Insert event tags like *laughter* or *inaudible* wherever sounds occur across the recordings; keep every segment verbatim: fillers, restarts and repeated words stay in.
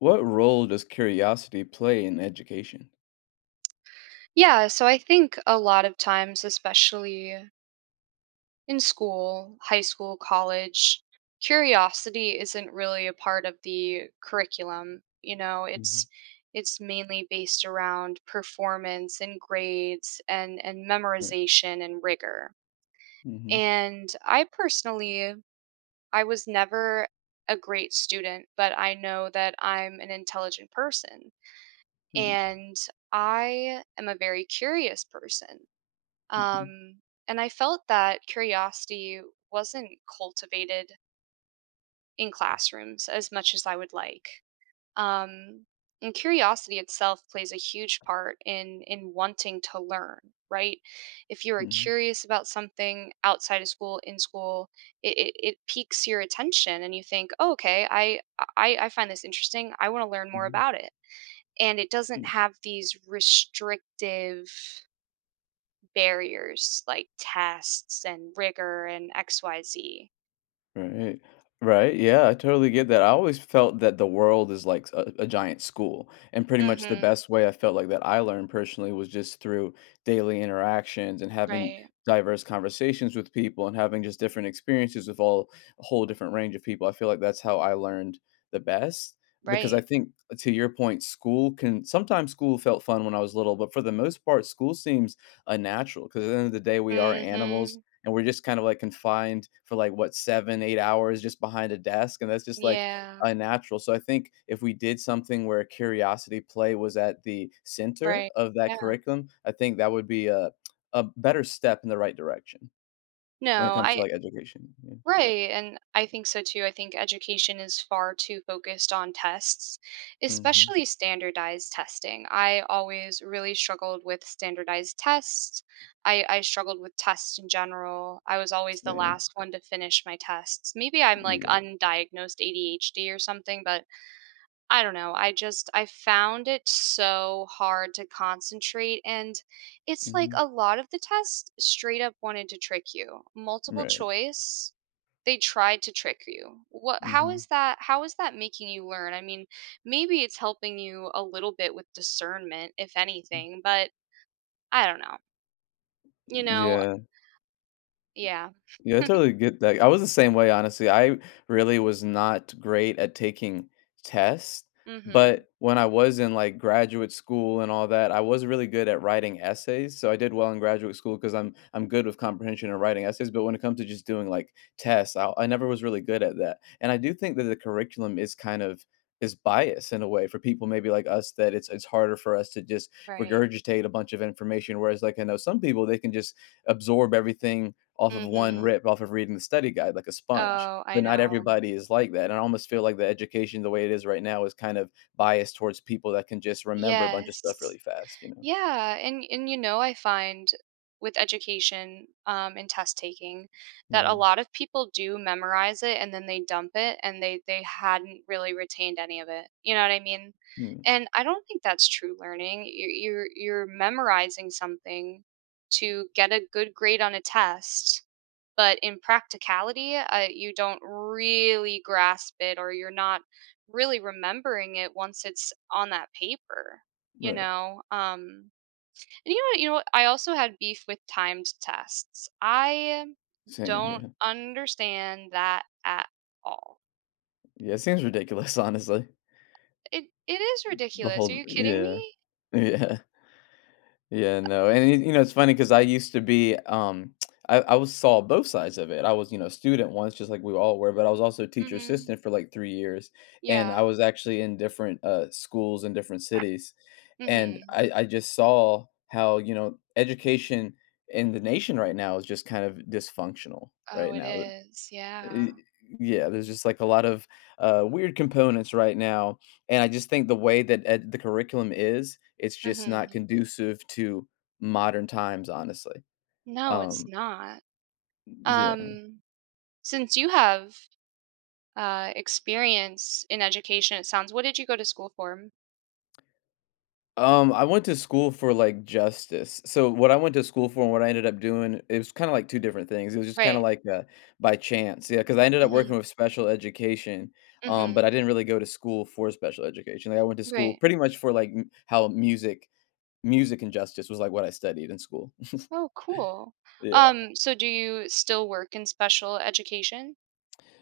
What role does curiosity play in education? Yeah, so I think a lot of times, especially in school, high school, college, curiosity isn't really a part of the curriculum. You know, it's Mhm. it's mainly based around performance and grades and and Right. memorization and rigor. Mhm. And I personally, I was never a great student, but I know that I'm an intelligent person Right. and I am a very curious person. Mhm. Um, and I felt that curiosity wasn't cultivated in classrooms as much as I would like. Um, and curiosity itself plays a huge part in in wanting to learn, right? If you are Mhm. curious about something outside of school, in school, it, it, it piques your attention, and you think, oh, "Okay, I I, I find this interesting. I want to learn more Mhm. about it." And it doesn't Mhm. have these restrictive barriers like tests and rigor and X Y Z. Right. Right. Yeah, I totally get that. I always felt that the world is like a, a giant school. And pretty much the Mhm. best way I felt like that I learned personally was just through daily interactions and having Right. diverse conversations with people and having just different experiences with all a whole different range of people. I feel like that's how I learned the best because I Right. think to your point, school can sometimes school felt fun when I was little, but for the most part, school seems unnatural because at the end of the day, we are animals, Mhm. and we're just kind of like confined for like what seven eight hours just behind a desk, and that's just like Yeah. unnatural. So I think if we did something where curiosity play was at the center Right. of that Yeah. curriculum, I think that would be a, a better step in the right direction when it No, comes to I like education, yeah. Right, and I think so too. I think education is far too focused on tests, Hmm. especially standardized testing. I always really struggled with standardized tests. I, I struggled with tests in general. I was always the Same, last one to finish my tests. Maybe I'm like yeah. undiagnosed A D H D or something, but I don't know. I just I found it so hard to concentrate, and it's like Hmm. a lot of the tests straight up wanted to trick you. Multiple Right. choice, they tried to trick you. What how Hmm. is that how is that making you learn? I mean, maybe it's helping you a little bit with discernment if anything, but I don't know. You know, Yeah. yeah. Yeah, I *laughs* totally get that. I was the same way, honestly. I really was not great at taking tests, Mhm. but when I was in like graduate school and all that, I was really good at writing essays. So I did well in graduate school because I'm I'm good with comprehension and writing essays. But when it comes to just doing like tests, I, I never was really good at that. And I do think that the curriculum is kind of is biased in a way for people maybe like us, that it's it's harder for us to just Right. regurgitate a bunch of information. Whereas like I know some people, they can just absorb everything off of one Mhm. rip, off of reading the study guide like a sponge, Oh, I but not know. everybody is like that, and I almost feel like the education, the way it is right now, is kind of biased towards people that can just remember a bunch of stuff Yes. really fast, you know? Yeah, and and you know, I find with education um, and test taking that a Mhm. lot of people do memorize it and then they dump it and they they hadn't really retained any of it. You know what I mean? Mm, And I don't think that's true learning. You're you're, you're memorizing something to get a good grade on a test, but in practicality, uh, you don't really grasp it or you're not really remembering it once it's on that paper, you right. know um And you know what? you know what? I also had beef with timed tests. I Same, don't yeah. understand that at all. Yeah, it seems ridiculous, *laughs* honestly. It it is The ridiculous. Are whole you kidding yeah. me? *laughs* Yeah. Yeah, no, and it you know, it's funny because I used to be, um, I I was saw both sides of it. I was, you know, student once, just like we all were, but I was also teacher Mm-hmm. assistant for like three years, and I Yeah. was actually in different, uh, schools in different cities, and Mm-hmm. I I just saw how, you know, education in the nation right now is just kind of dysfunctional Oh, right it now. is. Yeah. Y yeah, there's just, like, a lot of, uh, weird components right now, and I just think the way that ed the curriculum is, it's just not Mm-hmm. conducive to modern times, honestly. No, it's Um, not. yeah. Um, since you have uh experience in education, it sounds. What did you go to school for? Um, I went to school for, like, justice. So, what I went to school for and what I ended up doing, it was kinda, like, two different things. It was just kinda, Right. like, uh, by chance. Yeah, because I ended up Mm-hmm. working with special education, um, Mm-hmm. but I didn't really go to school for special education. Like, I went to school Right. pretty much for, like, m how music Music and justice was, like, what I studied in school. *laughs* Oh, cool. Yeah. Um, so do you still work in special education?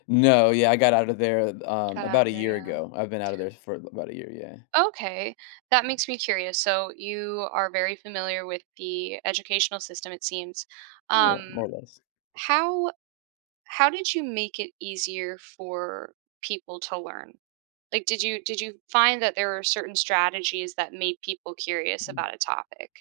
No, yeah, I got out of there, um, Got out about of a there, year yeah. ago. I've been out of there for about a year, yeah. Okay, that makes me curious. So you are very familiar with the educational system, it seems. Yeah, more Um, or less. how how did you make it easier for people to learn? Like, did you did you find that there were certain strategies that made people curious about a topic?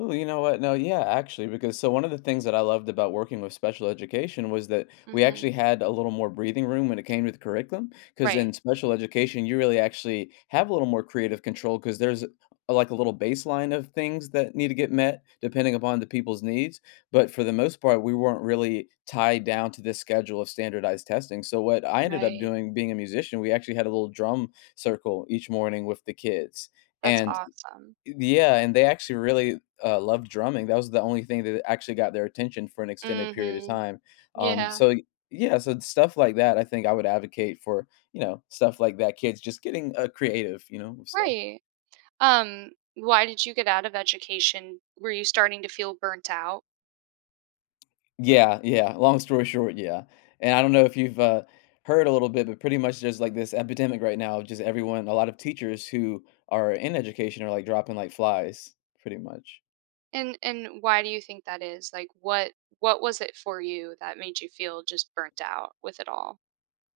Ooh, you know what? No, yeah, actually, because so one of the things that I loved about working with special education was that we actually Mm-hmm. had a little more breathing room when it came to the curriculum. Because Right, in special education, you really actually have a little more creative control because there's a- like a little baseline of things that need to get met depending upon the people's needs. But for the most part, we weren't really tied down to this schedule of standardized testing. So what I ended up right. doing, being a musician, we actually had a little drum circle each morning with the kids. That's And awesome. yeah, and they actually really, uh, loved drumming. That was the only thing that actually got their attention for an extended period of Mm-hmm. time. Um, Yeah, so yeah, so stuff like that, I think I would advocate for, you know, stuff like that, kids just getting, uh, creative, you know, with stuff. right. Um, why did you get out of education? Were you starting to feel burnt out? Yeah, yeah, long story short, yeah. And I don't know if you've, uh, heard a little bit, but pretty much there's, like, this epidemic right now of just everyone a lot of teachers who are in education are, like, dropping like flies, pretty much. And and why do you think that is? Like what what was it for you that made you feel just burnt out with it all?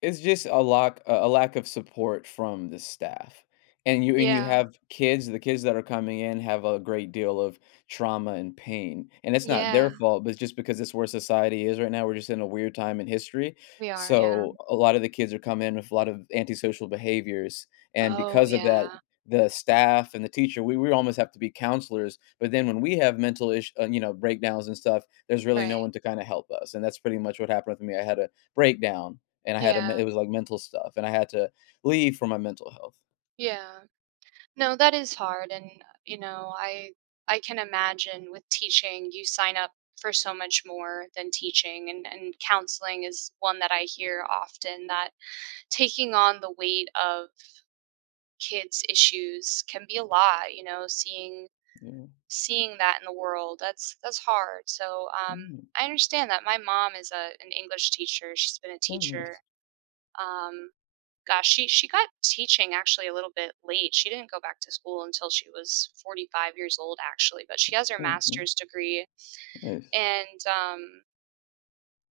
It's just a lack a lack of support from the staff. And you and you Yeah. have kids, the kids that are coming in have a great deal of trauma and pain, and it's not their Yeah, fault, but it's just because it's where society is right now, we're just in a weird time in history, we are, yeah. so a lot of the kids are coming in with a lot of antisocial behaviors, and Oh, because of that, yeah. the staff and the teacher, we we almost have to be counselors, but then when we have mental ish uh, you know, breakdowns and stuff, there's really no Right. one to kinda help us, and that's pretty much what happened with me. I had a breakdown, and I had a Yeah. it was, like, mental stuff, and I had to leave for my mental health. Yeah. No, that is hard, and you know, I I can imagine with teaching you sign up for so much more than teaching, and and counseling is one that I hear often, that taking on the weight of kids' issues can be a lot, you know, seeing Yeah. seeing that in the world. That's that's hard. So, um, Mm, I understand that. My mom is a an English teacher. She's been a very teacher. nice. Um, gosh, she she got teaching actually a little bit late. She didn't go back to school until she was forty-five years old actually, but she has her Okay, master's degree nice. and um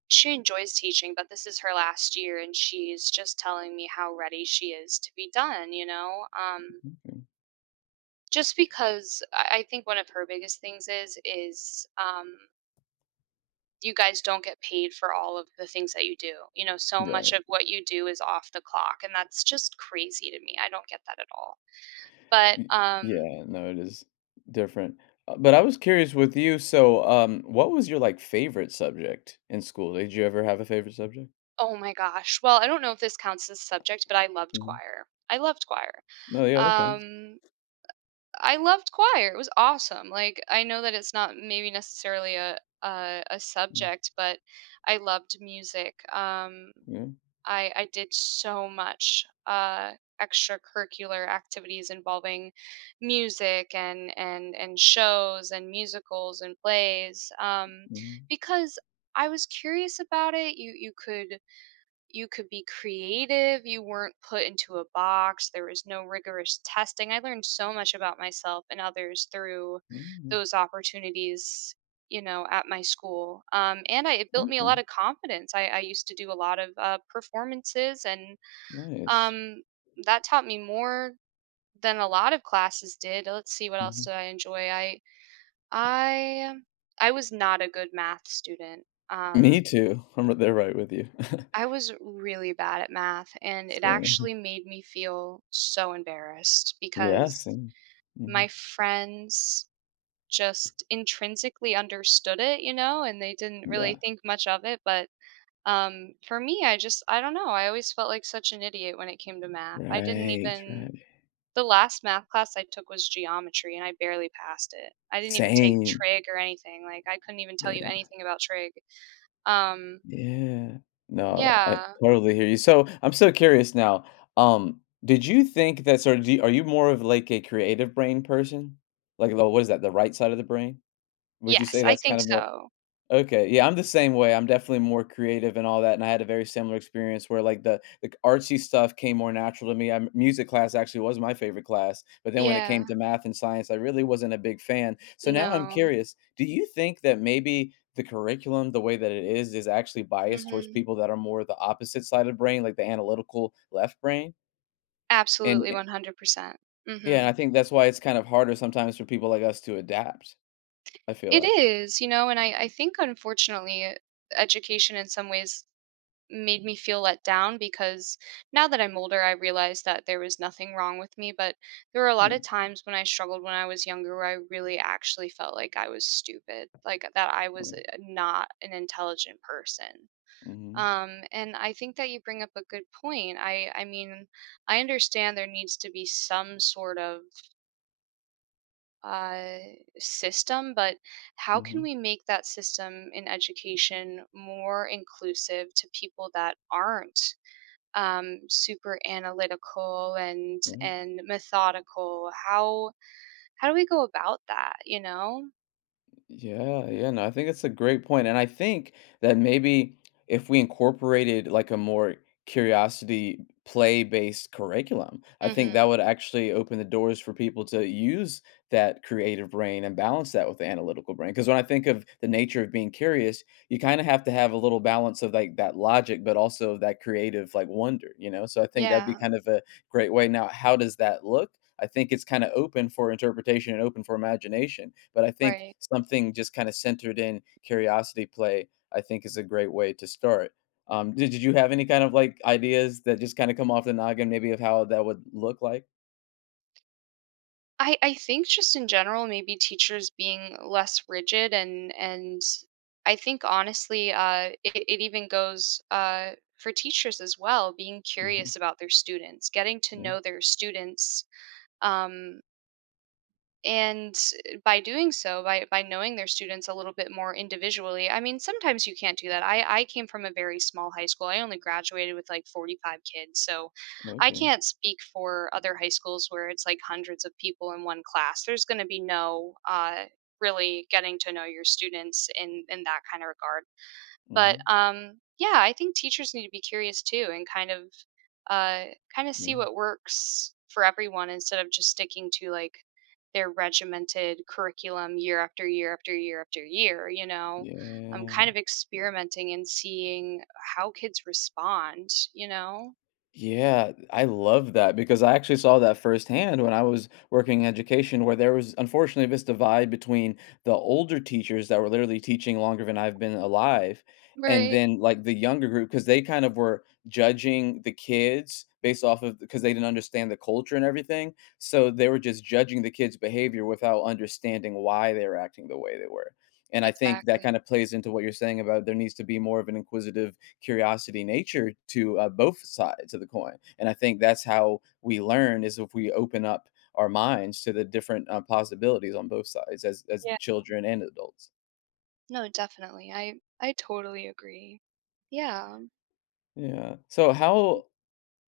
she enjoys teaching, but this is her last year and she's just telling me how ready she is to be done, you know? Um, Okay. just because I I think one of her biggest things is is um, you guys don't get paid for all of the things that you do. You know, so much Right. of what you do is off the clock, and that's just crazy to me. I don't get that at all. But Y um, yeah, no, it is different. Uh, but I was curious with you, so, um, what was your, like, favorite subject in school? Did you ever have a favorite subject? oh my gosh, well, I don't know if this counts as subject, but I loved Mhm. choir. I loved choir. No, yeah, that counts. Um, I loved choir. It was awesome. Like I know that it's not maybe necessarily a a, a Mm, subject, but I loved music. Um, yeah. I I did so much uh, extracurricular activities involving music and and and shows and musicals and plays, um, Mhm. because I was curious about it. You you could you could be creative. You weren't put into a box. There was no rigorous testing. I learned so much about myself and others through Mm, those opportunities, you know, at my school. Um, and I, it built me a okay. lot of confidence. I, I used to do a lot of uh, performances, and Nice. um, that taught me more than a lot of classes did. Let's see what else Mhm. did I enjoy. I I I was not a good math student. Me Um, too. I'm r there right with you. *laughs* I was really bad at math, and it actually Same. made me feel so embarrassed Yeah, because same. my Mhm. friends just intrinsically understood it, you know, and they didn't really Yeah. think much of it. But um, for me, I just, I don't know, I always felt like such an idiot when it came to math. I didn't Right, even, right. The last math class I took was geometry, and I barely passed it. I didn't even take Same. trig or anything. Like, I couldn't even tell you Yeah, anything about trig. Um, yeah. No, I yeah. totally hear you. So, I'm so curious now, um, did you think that sort of do you- are you more of, like, a creative brain person? Like, the what is that, the right side of the brain? Would you Yes, say I that's think kind of more? so. Okay, yeah, I'm the same way. I'm definitely more creative and all that, and I had a very similar experience where like the the artsy stuff came more natural to me. I, music class actually was my favorite class, but then when it Yeah. came to math and science, I really wasn't a big fan. So now I'm No. curious, do you think that maybe the curriculum, the way that it is, is actually biased towards Mhm. people that are more the opposite side of the brain, like the analytical left brain? And Absolutely and- one hundred percent. yeah, and Mhm. I think that's why it's kind of harder sometimes for people like us to adapt. I feel It like, is, you know, and I I think unfortunately education in some ways made me feel let down because now that I'm older I realize that there was nothing wrong with me, but there were a lot yeah, of times when I struggled when I was younger where I really actually felt like I was stupid, like that I was uh, well, not an intelligent person. mm-hmm, Um, and I think that you bring up a good point. I I mean, I understand there needs to be some sort of uh, system, but how can mm-hmm, we make that system in education more inclusive to people that aren't um, super analytical and mm-hmm. and methodical? How how do we go about that? You know? Yeah, yeah, no, I think it's a great point, and I think that maybe if we incorporated like a more curiosity play-based curriculum, I think that Hmm. would actually open the doors for people to use that creative brain and balance that with the analytical brain. Because when I think of the nature of being curious, you kind of have to have a little balance of like that logic, but also that creative like wonder, you know? So I think that'd be Yeah. kind of a great way. Now, how does that look? I think it's kind of open for interpretation and open for imagination. But I think Right. something just kind of centered in curiosity play, I think, is a great way to start. Um, did, did you have any kind of like ideas that just kind of come off the noggin, maybe of how that would look like? I I think just in general, maybe teachers being less rigid and and I think honestly, uh, it, it even goes uh, for teachers as well, being Hmm. curious about their students, getting to Yeah. know their students. Um, and by doing so, by by knowing their students a little bit more individually. I mean sometimes you can't do that. I i came from a very small high school. I only graduated with like forty-five kids, so I Okay. can't speak for other high schools where it's like hundreds of people in one class. There's going to be no uh really getting to know your students in in that kind of regard. But Hmm. um, yeah, I think teachers need to be curious too and kind of uh, kind of Yeah. see what works for everyone instead of just sticking to like their regimented curriculum year after year after year after year. You know, I'm Yeah. kind of experimenting and seeing how kids respond. You know, Yeah, I love that because I actually saw that firsthand when I was working in education, where there was unfortunately this divide between the older teachers that were literally teaching longer than I've been alive, and right. then like the younger group, because they kind of were judging the kids based off of, because they didn't understand the culture and everything. So they were just judging the kids' behavior without understanding why they were acting the way they were. And I think that Exactly. kind of plays into what you're saying about there needs to be more of an inquisitive curiosity nature to, uh, both sides of the coin. And I think that's how we learn, is if we open up our minds to the different uh, possibilities on both sides, as as Yeah. children and adults. No, definitely. I I totally agree. Yeah. Yeah. So how,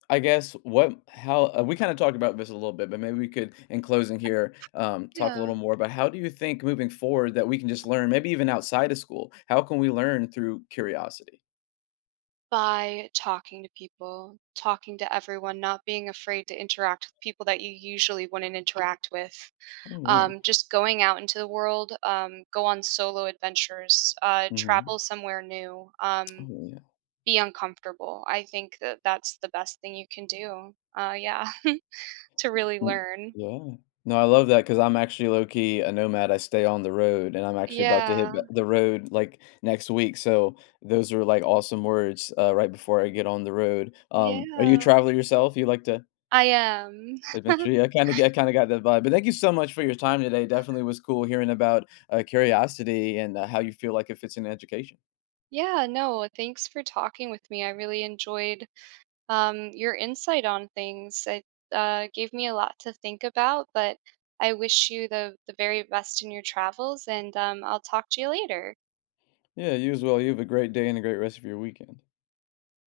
I guess, what how uh, we kind of talked about this a little bit, but maybe we could in closing here, um, talk a Yeah. little more about how do you think moving forward that we can just learn maybe even outside of school? How can we learn through curiosity? By talking to people, talking to everyone, not being afraid to interact with people that you usually wouldn't interact with. Oh yeah. Um, just going out into the world, um, go on solo adventures, uh, travel Hmm. somewhere new, um, Oh yeah. be uncomfortable. I think that that's the best thing you can do. Uh, yeah, *laughs* to really Mm, learn. yeah. No, I love that because 'cause I'm actually low key a nomad, I stay on the road, and I'm actually about to hit Yeah, th the road, like, next week, so those are, like, awesome words, uh, right before I get on the road. Um, are you a yeah, traveler yourself? You like to I am. *laughs* adventure? Yeah, I kinda get I kinda got that vibe, but thank you so much for your time today, definitely was cool hearing about, uh, curiosity and, uh, how you feel like it fits in education. Yeah, no, thanks for talking with me. I really enjoyed um, your insight on things. It uh, gave me a lot to think about, but I wish you the, the very best in your travels, and um, I'll talk to you later. Yeah, you as well, you have a great day and a great rest of your weekend.